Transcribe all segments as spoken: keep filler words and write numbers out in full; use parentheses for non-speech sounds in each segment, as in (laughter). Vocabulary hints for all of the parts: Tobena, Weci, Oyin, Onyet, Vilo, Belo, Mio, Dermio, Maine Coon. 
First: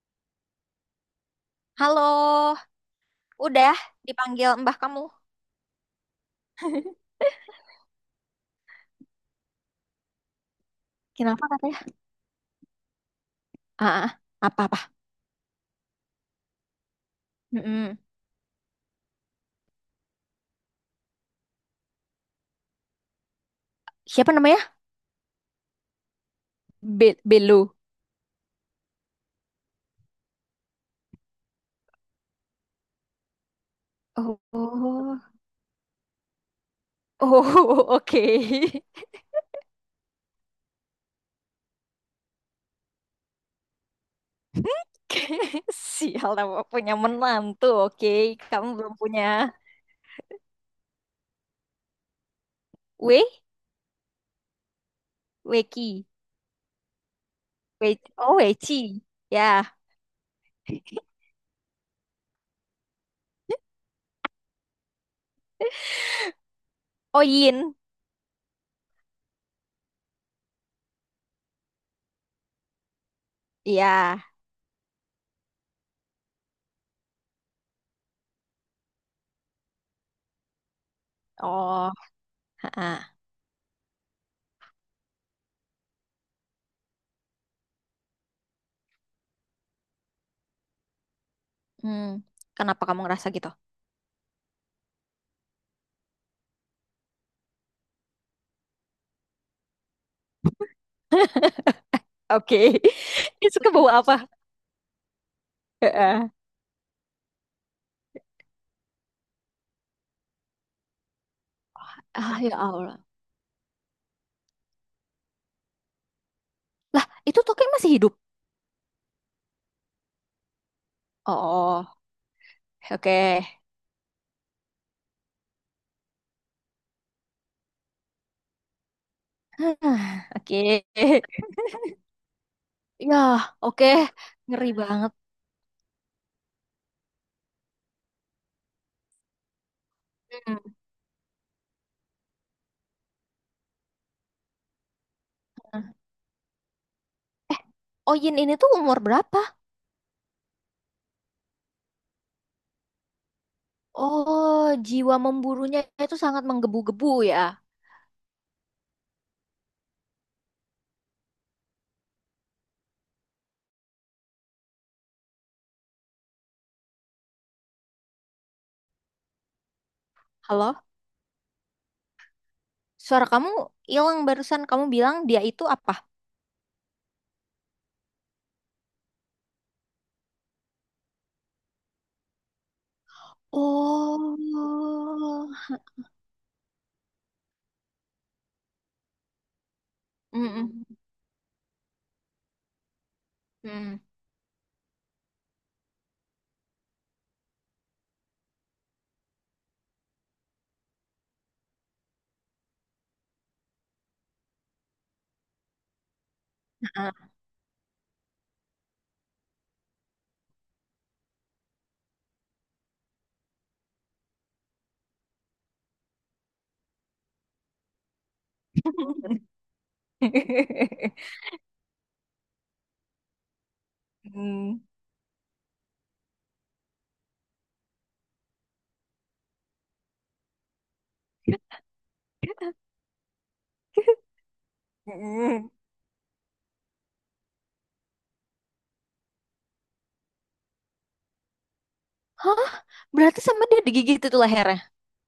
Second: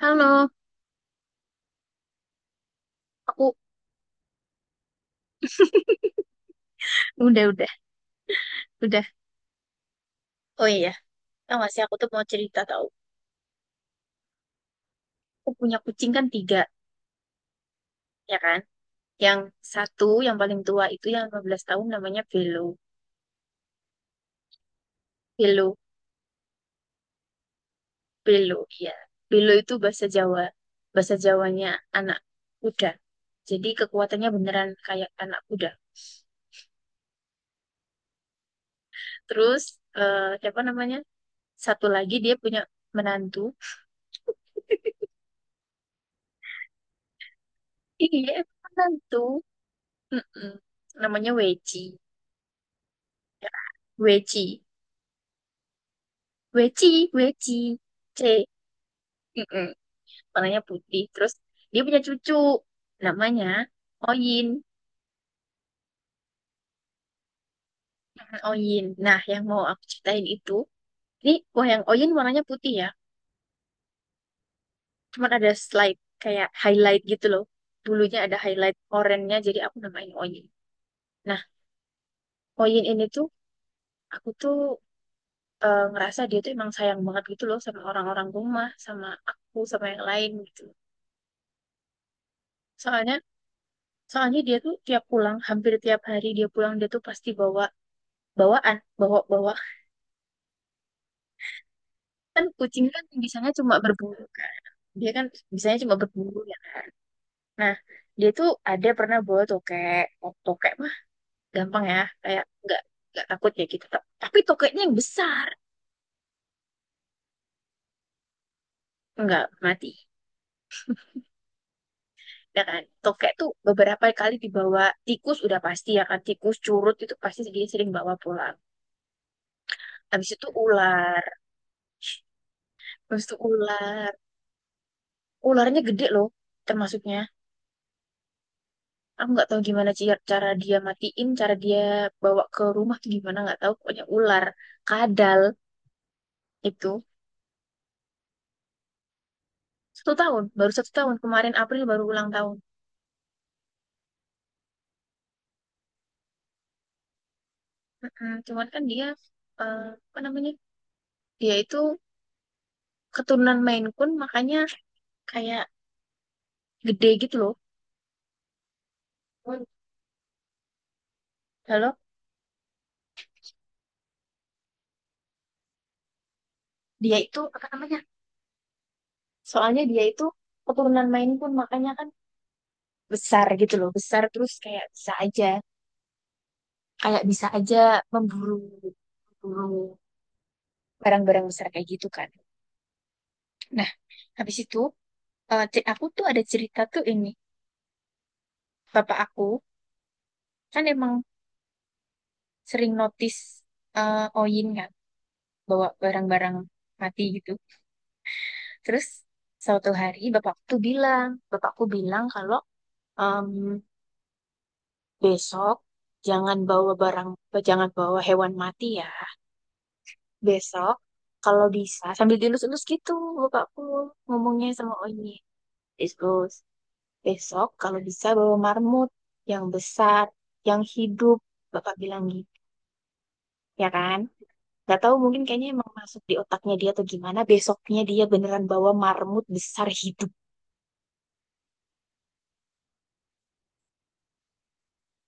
Halo, Halo, aku udah dipanggil mbah kamu. udah udah udah. Oh iya, Kenapa tau gak katanya? sih aku tuh mau cerita tau. Ah, ah, apa-apa? Aku punya kucing kan tiga, Mm-mm. ya kan? Yang satu yang paling tua itu yang lima belas tahun namanya Belo. Siapa namanya? Belo, Be- Belu. Belo, iya. Belo itu bahasa Jawa. Bahasa Jawanya anak kuda. Jadi kekuatannya Oh, beneran kayak oh, anak kuda. oh, (laughs) oke. Terus eh, siapa namanya? Satu lagi dia punya menantu. (laughs) Sial, aku punya menantu, oke. Iya, Kamu belum menantu. punya Mm-mm. Namanya Weci. We? Weci. Weki? Weci, Weci, We C, oh, Weci. Ya. mm warnanya putih. Terus dia punya cucu, namanya Oyin. Oh, Yin. Mm, Oyin. Nah, yang mau aku ceritain itu, ini wah, yang Oyin warnanya putih ya, Iya. cuman ada slide kayak highlight gitu loh. Bulunya ada highlight oranye jadi aku namain Oyin. Nah, Oh, ah, Oyin ini ah. tuh aku tuh eh, ngerasa dia tuh emang sayang banget gitu loh sama orang-orang rumah, sama aku, sama yang lain gitu. Hmm. Kenapa kamu Soalnya ngerasa gitu? Soalnya dia tuh tiap pulang, hampir tiap hari dia pulang, dia tuh pasti bawa bawaan bawa bawa (laughs) kan Oke. kucing kan (laughs) bisanya Itu cuma kebawa apa? berburu (laughs) kan dia kan bisanya cuma Heeh. berburu ya kan, nah dia tuh ada pernah bawa tokek. Oh, tokek mah gampang ya, Ah, kayak ya nggak Allah. nggak takut ya gitu. Ta- tapi tokeknya yang besar Lah, itu Toke masih hidup. nggak mati Oh, ya kan. oke. Tokek tuh beberapa kali dibawa, tikus udah pasti ya kan, tikus curut itu pasti dia sering bawa pulang. Hah, Habis itu oke. ular. Ya, Habis itu oke. ular. Ngeri banget. Ularnya gede loh, termasuknya aku nggak tahu gimana sih cara Hmm. dia matiin, cara dia bawa ke rumah tuh gimana nggak tahu, pokoknya ular, kadal, itu. Oh, Yin ini tuh umur berapa? Satu tahun, baru satu tahun, kemarin April baru ulang tahun. Oh, jiwa memburunya itu sangat menggebu-gebu ya. Mm-mm. Cuman kan dia eh, apa namanya, dia itu keturunan Maine Coon makanya kayak gede gitu loh. Halo? Halo. Suara kamu hilang barusan. Kamu bilang dia itu apa? Dia itu apa namanya, soalnya dia itu keturunan Maine Coon makanya kan besar gitu loh, besar, Oh. terus kayak bisa aja, kayak bisa aja memburu, memburu Mm-mm. barang-barang besar kayak gitu kan. Nah, Mm. habis itu eh, ce- aku tuh ada cerita tuh ini. Bapak aku kan emang sering notice eh, Oyin kan, bawa barang-barang mati gitu. Terus suatu hari bapakku tuh bilang, bapakku bilang kalau em, besok jangan bawa barang, jangan bawa hewan mati ya. Besok (laughs) kalau bisa sambil dilus-lus gitu bapakku ngomongnya Mm. sama Oyin. Dilus-lus. Besok kalau bisa bawa marmut yang besar, yang hidup, Bapak bilang gitu, ya kan? Gak tahu, mungkin kayaknya Mm. emang masuk di otaknya dia atau gimana. Besoknya dia beneran bawa marmut besar hidup. Hah? Berarti sama dia digigit itu lehernya.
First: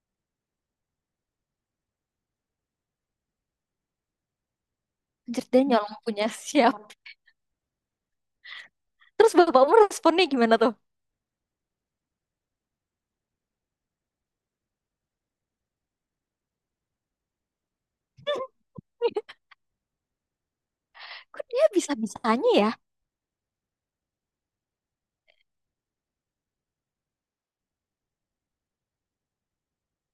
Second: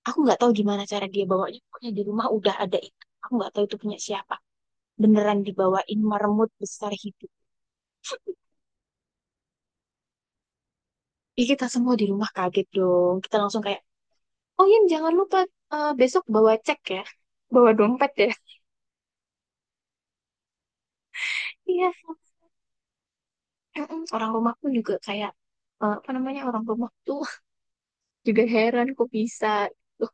Aku nggak tahu gimana cara dia bawanya. Pokoknya di rumah udah ada itu. Aku nggak tahu itu punya siapa. Beneran Anjir, dia nyolong dibawain punya marmut besar siapa? hidup. Terus bapakmu responnya gimana tuh? Ih, kita semua di rumah kaget dong. Kita langsung kayak, oh iya jangan lupa eh, besok bawa cek ya. Bawa dompet ya. (laughs) Kok dia Iya. bisa-bisanya ya? Mm-mm. Orang rumahku juga kayak eh, apa namanya, orang rumah tuh (laughs) juga heran kok bisa. Loh,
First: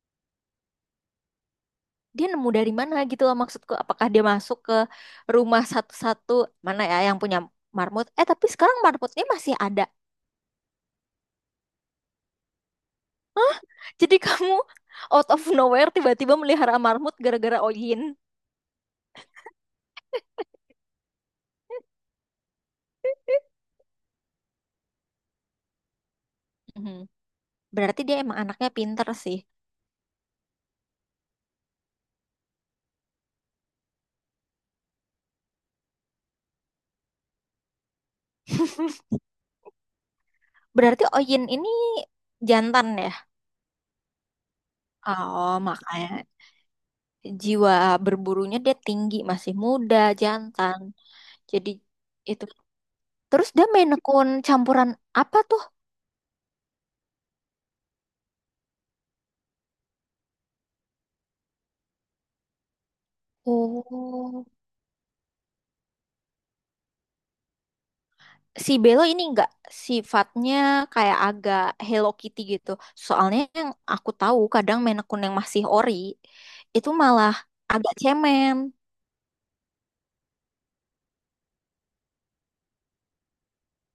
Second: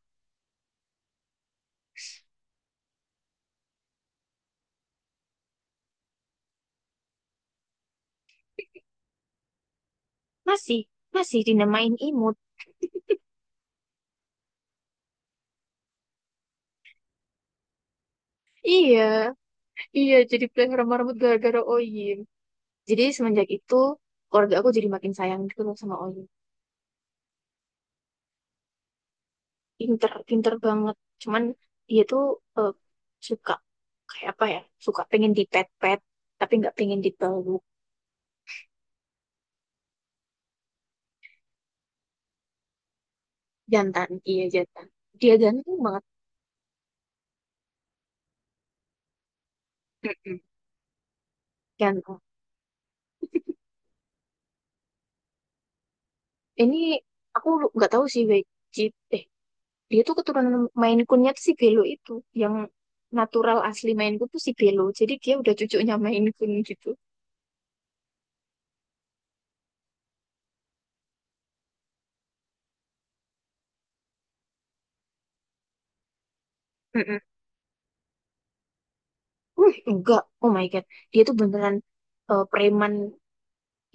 Dia nemu dari mana gitu loh maksudku. Apakah dia masuk ke rumah satu-satu mana ya yang punya marmut? Eh, tapi sekarang marmutnya masih ada. masih masih dinamain imut. Jadi kamu out of nowhere tiba-tiba melihara marmut gara-gara Oyin. Iya, iya, jadi pelihara sama rambut gara-gara Oyim. Jadi semenjak itu keluarga aku jadi makin sayang gitu loh sama Oyim. Mhm. Berarti dia emang anaknya pinter sih. Pinter, pinter banget. Cuman dia tuh eh, suka, kayak apa ya? Suka pengen dipet-pet, tapi nggak pengen dipeluk. (laughs) Berarti Oyin ini jantan ya? Jantan, iya jantan. Dia Oh, ganteng banget. makanya jiwa berburunya dia tinggi, masih muda, Mm-mm. jantan. Jadi Ganteng. itu, terus dia main akun campuran apa tuh? Ini aku lu- nggak tahu sih wajib eh dia tuh keturunan Maine Coon-nya tuh si Belo itu, yang natural asli Maine Coon tuh Oh, si Belo, jadi dia udah cucunya Maine Coon gitu. si Belo ini enggak sifatnya kayak agak Hello Kitty gitu. Soalnya yang aku tahu kadang main akun yang masih ori itu Mm-mm. malah agak cemen. uh enggak, oh my god, dia tuh beneran eh, preman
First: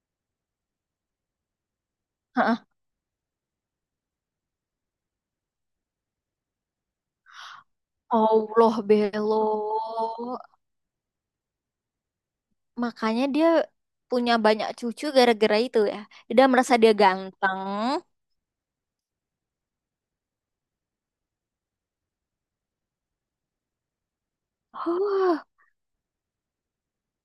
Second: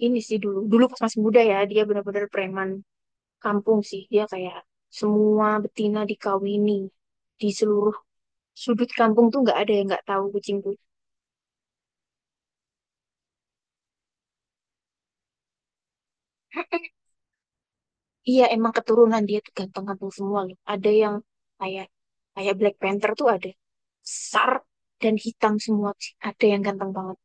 ini sih. Dulu dulu pas masih muda ya dia bener-bener Heeh. preman kampung sih. Dia kayak semua betina dikawini di seluruh Allah sudut kampung tuh, nggak ada Belo. yang nggak tahu kucing, Makanya dia punya banyak cucu gara-gara itu ya. Dia merasa kucing. dia ganteng. Iya, emang keturunan dia tuh ganteng-ganteng semua loh. Ada yang kayak, kayak Black Panther tuh, ada besar dan Huh, hitam semua sih. Ada yang ganteng banget.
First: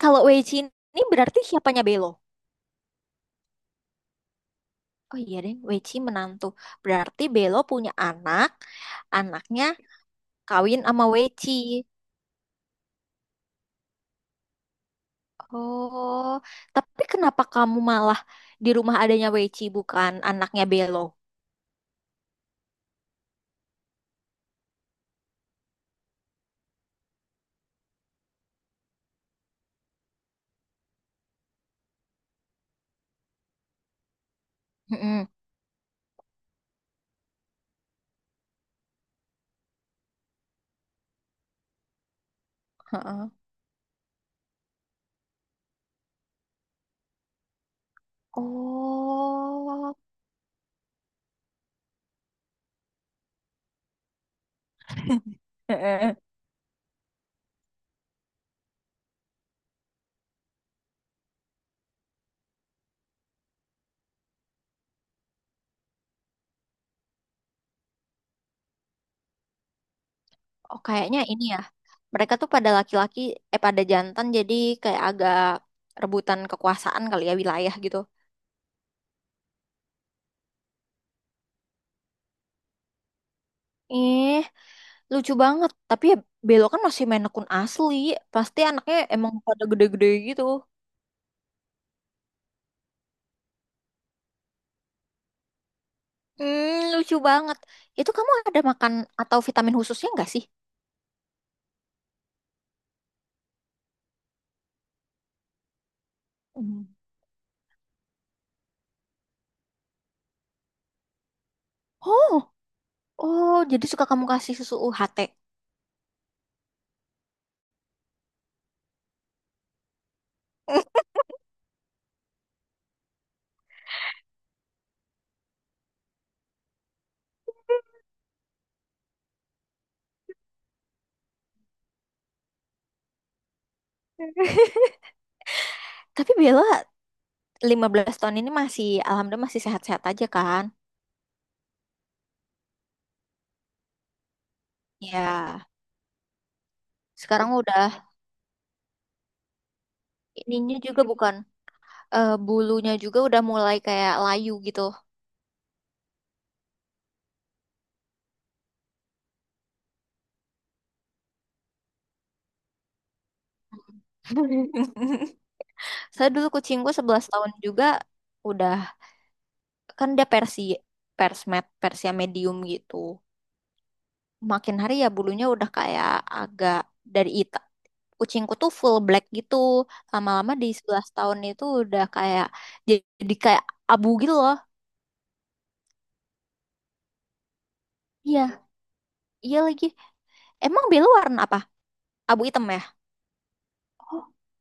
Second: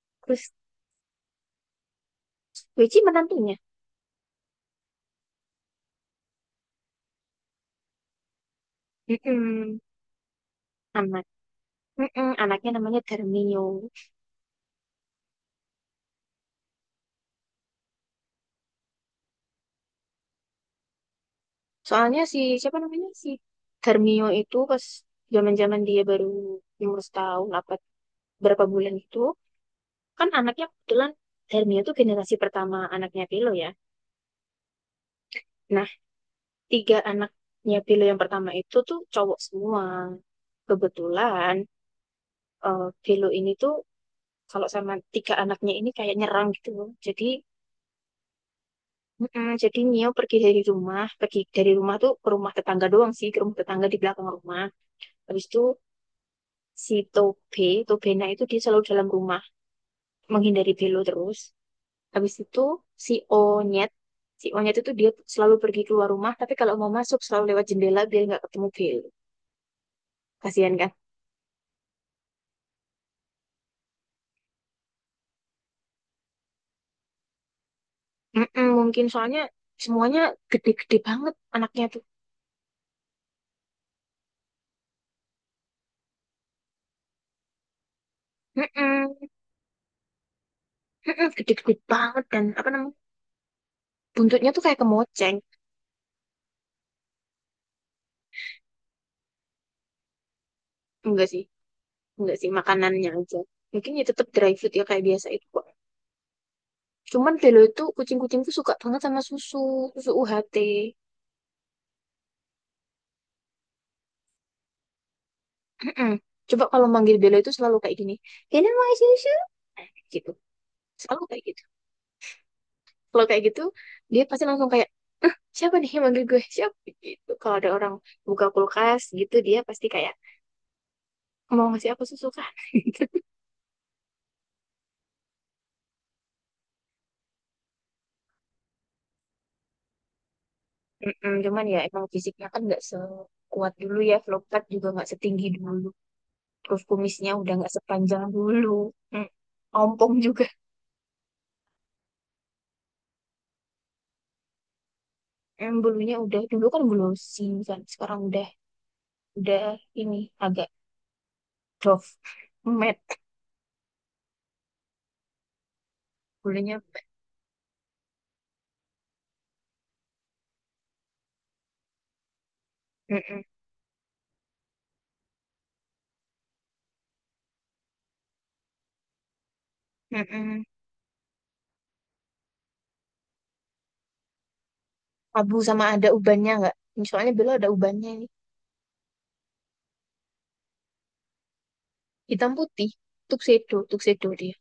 kalau Terus Weichi ini berarti siapanya Belo? Wei menantunya. Oh iya deh, Weichi menantu. Berarti Belo punya anak, anaknya Mm-mm. kawin sama Anak. Weci. Mm-mm. Anaknya namanya Dermio. Oh, tapi kenapa kamu malah di rumah adanya Weci bukan anaknya Belo? Soalnya si, siapa namanya, si Dermio itu pas zaman-zaman dia baru umur setahun apa berapa bulan itu, kan anaknya kebetulan Dermio tuh generasi pertama anaknya Pilo ya. Mm-mm. Nah, tiga anaknya Vilo yang pertama itu tuh cowok semua. Kebetulan eh Vilo Heeh. ini tuh kalau sama tiga anaknya ini kayak nyerang gitu loh. Jadi mm-mm, jadi Oh, Mio pergi dari rumah, pergi dari rumah tuh ke rumah tetangga doang sih, ke rumah tetangga di belakang rumah. Habis itu heeh, si Tobe, Tobena itu dia selalu dalam rumah menghindari Vilo terus. Habis itu si Onyet, si Onyet itu dia selalu pergi keluar rumah, tapi kalau mau masuk selalu lewat jendela biar nggak ketemu Vilo. Kasihan oh kan? kayaknya ini ya. Mereka tuh pada laki-laki, eh pada jantan jadi kayak agak rebutan kekuasaan kali ya wilayah gitu. Mm-mm, mungkin soalnya semuanya gede-gede banget anaknya tuh. Eh, lucu banget. Tapi ya Belo kan masih main akun asli. Pasti anaknya Mm-mm, emang pada gede-gede gitu. mm-mm, gede-gede banget, dan apa namanya buntutnya tuh kayak kemoceng. Hmm, lucu banget. Itu kamu ada makan atau vitamin khususnya nggak sih? Enggak sih, enggak sih makanannya aja. Mungkin ya tetap dry food ya kayak biasa itu kok. Hmm. Cuman Belo itu kucing-kucing tuh suka banget sama susu, susu U H T. Oh, oh, jadi suka kamu kasih susu U H T. Mm-mm. Coba kalau manggil Belo itu selalu kayak gini. Belo mau susu? Nah, gitu. Selalu kayak gitu. Kalau kayak gitu, dia pasti langsung kayak, "Eh, siapa nih yang manggil gue? Siapa?" Gitu. Kalau ada orang buka kulkas gitu, dia pasti kayak mau ngasih apa susu kan. (laughs) Gitu. (laughs) Tapi Bella lima belas tahun ini masih, alhamdulillah masih sehat-sehat aja kan? Mm-mm, cuman ya emang fisiknya kan nggak sekuat dulu ya, Vlogtat juga nggak setinggi Ya, dulu, terus kumisnya sekarang udah nggak udah sepanjang dulu. Mm, ompong juga. ininya juga bukan, eh, bulunya juga udah mulai kayak layu gitu. Mm, bulunya udah, dulu kan glossy kan, sekarang udah udah ini agak doff, matte, (laughs) Saya dulu bulunya. kucingku sebelas tahun juga udah, kan dia Persi, Persmed, Persia medium gitu. Mm-mm, Makin hari ya bulunya udah kayak agak dari ita. Kucingku tuh full black gitu. Lama-lama mm-mm. di sebelas tahun itu udah kayak jadi jadi kayak abu gitu loh. Abu, sama ada ubannya nggak, soalnya Bella ada ubannya nih, Iya, iya lagi. Emang belu warna apa? Abu hitam hitam ya? putih. Tuxedo, tuxedo dia,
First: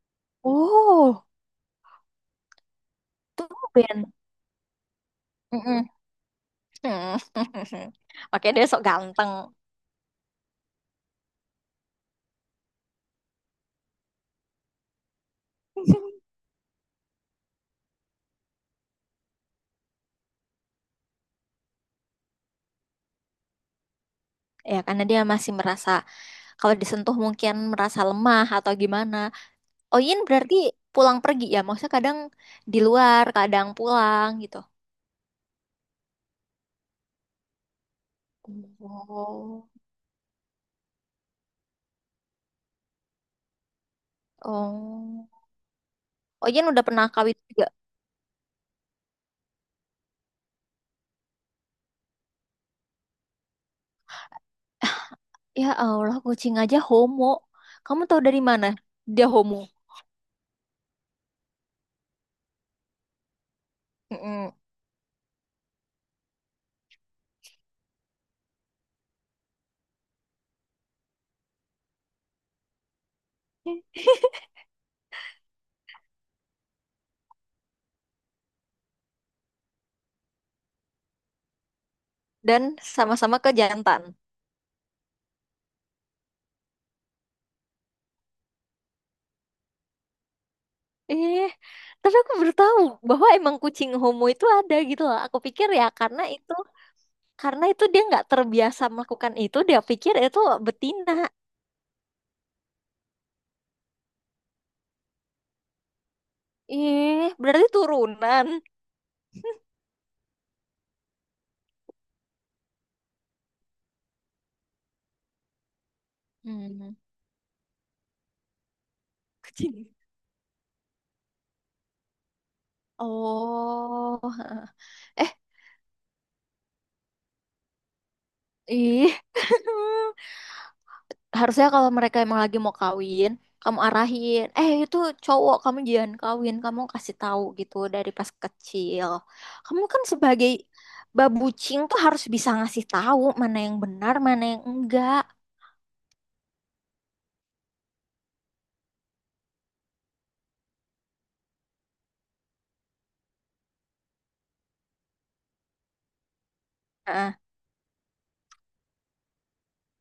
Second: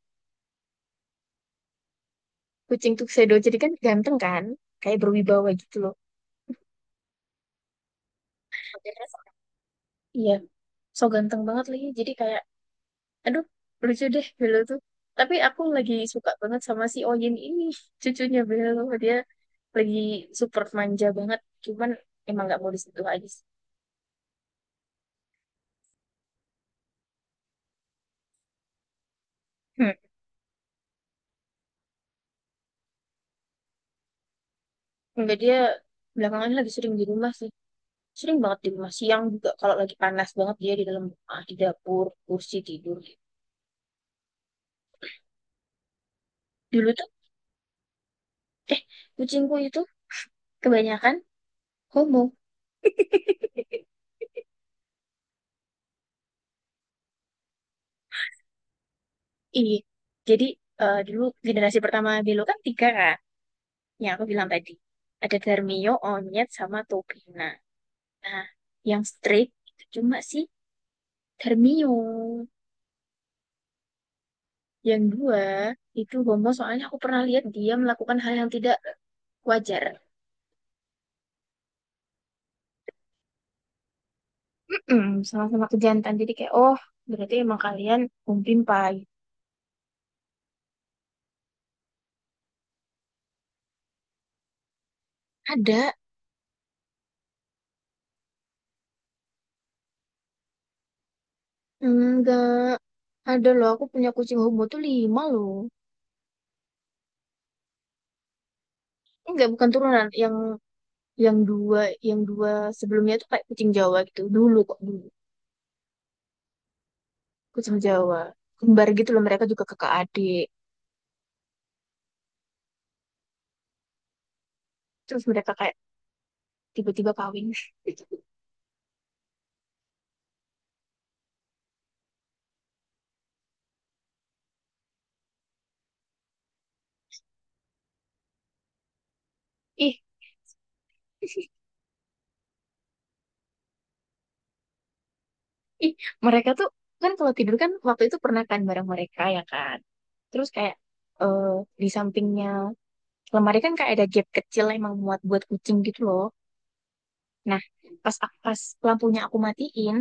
Oh, kucing tuxedo, tuh jadi kan Ben. ganteng kan, kayak berwibawa gitu Mm-mm. loh. (laughs) Oke, dia sok ganteng. Iya, so ganteng banget lagi, jadi kayak aduh lucu deh Belo tuh, tapi aku lagi suka banget sama si Oyin ini (laughs) cucunya Belo. Dia lagi super manja banget, cuman emang nggak mau disentuh aja sih. Ya, karena dia masih merasa kalau disentuh mungkin merasa lemah atau gimana. Hmm. Oyin berarti pulang pergi ya. Maksudnya kadang di luar, kadang pulang gitu. Enggak, dia belakangan ini lagi sering di rumah sih, sering banget di rumah. Oh, Siang juga oh, kalau lagi panas banget dia di dalam rumah, di dapur kursi tidur. oh, Ojen udah Dulu pernah tuh kawin juga. eh kucingku itu kebanyakan homo. Ya Allah, kucing aja homo. Kamu tahu dari mana dia homo? Iya. Jadi eh, dulu generasi pertama Belo kan tiga kan, yang aku bilang Mm-mm. tadi. Ada Darmio, Onyet, sama Tobina. Nah, yang strict itu cuma si Darmio. Yang dua, itu Bomo soalnya aku pernah lihat dia melakukan hal yang tidak wajar. Dan sama-sama ke jantan. Mm-mm, sama-sama kejantan. Jadi kayak, oh, berarti emang kalian umpimpai. Eh, tapi aku baru tahu bahwa emang kucing homo itu ada gitu loh. Aku pikir ya Ada? karena itu, karena itu dia nggak terbiasa melakukan itu, dia pikir itu betina. Enggak. Ada loh, aku punya kucing homo tuh lima loh. Eh, berarti turunan. Enggak, bukan turunan. Yang yang dua, yang dua sebelumnya tuh kayak kucing Jawa gitu. Dulu kok, dulu. Hmm, Ikut sama Jawa, kembar gitu loh, mereka juga kucing. kakak adik. Oh, Terus eh, mereka kayak tiba-tiba kawin. (laughs) ih. (laughs) Harusnya kalau mereka emang lagi mau kawin, kamu arahin, eh itu cowok kamu jangan kawin, kamu kasih tahu gitu dari pas kecil. Kamu Ih. kan sebagai (laughs) babucing tuh harus bisa ngasih tahu mana yang benar, mana yang enggak. Ih, mereka tuh, kan kalau tidur kan waktu itu pernah kan bareng mereka ya kan, terus kayak eh di sampingnya lemari kan kayak ada gap kecil emang muat buat kucing gitu loh. Nah, Nah, pas pas lampunya aku matiin,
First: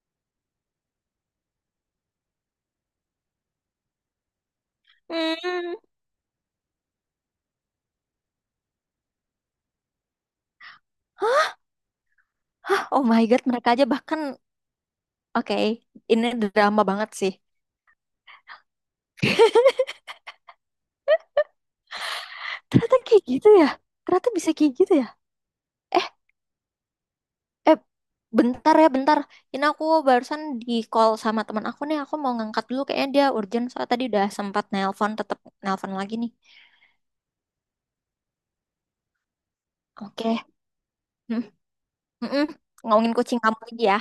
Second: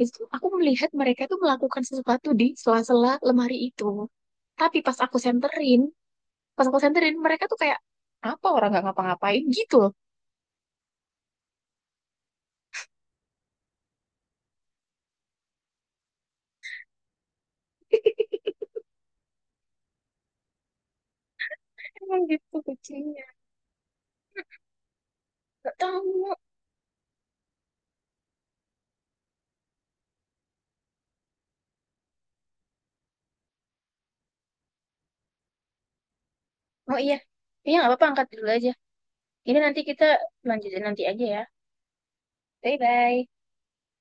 itu tuh aku melihat mereka tuh melakukan sesuatu di sela-sela lemari itu, tapi pas aku hmm, senterin, pas aku senterin mereka tuh kayak apa, orang nggak ngapa-ngapain gitu loh. hah, oh my God, mereka aja bahkan, oke, ini drama banget sih. Emang gitu Ternyata kayak kucingnya. gitu ya, ternyata bisa kayak gitu ya. Gak Eh, tahu. Eh, bentar ya, bentar. Ini aku barusan di call sama teman aku nih. Aku mau ngangkat dulu. Kayaknya dia urgent. Soalnya tadi udah sempat nelpon, tetap nelpon lagi nih. Oh iya. Iya nggak apa-apa, angkat dulu aja. Ini nanti kita Oke. lanjutin nanti aja ya. Hmm, mm-mm. Ngomongin Bye-bye. kucing kamu lagi ya.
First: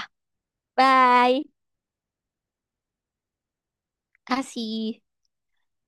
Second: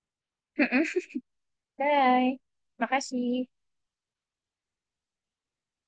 Bye. (laughs) Bye. Makasih. Kasih.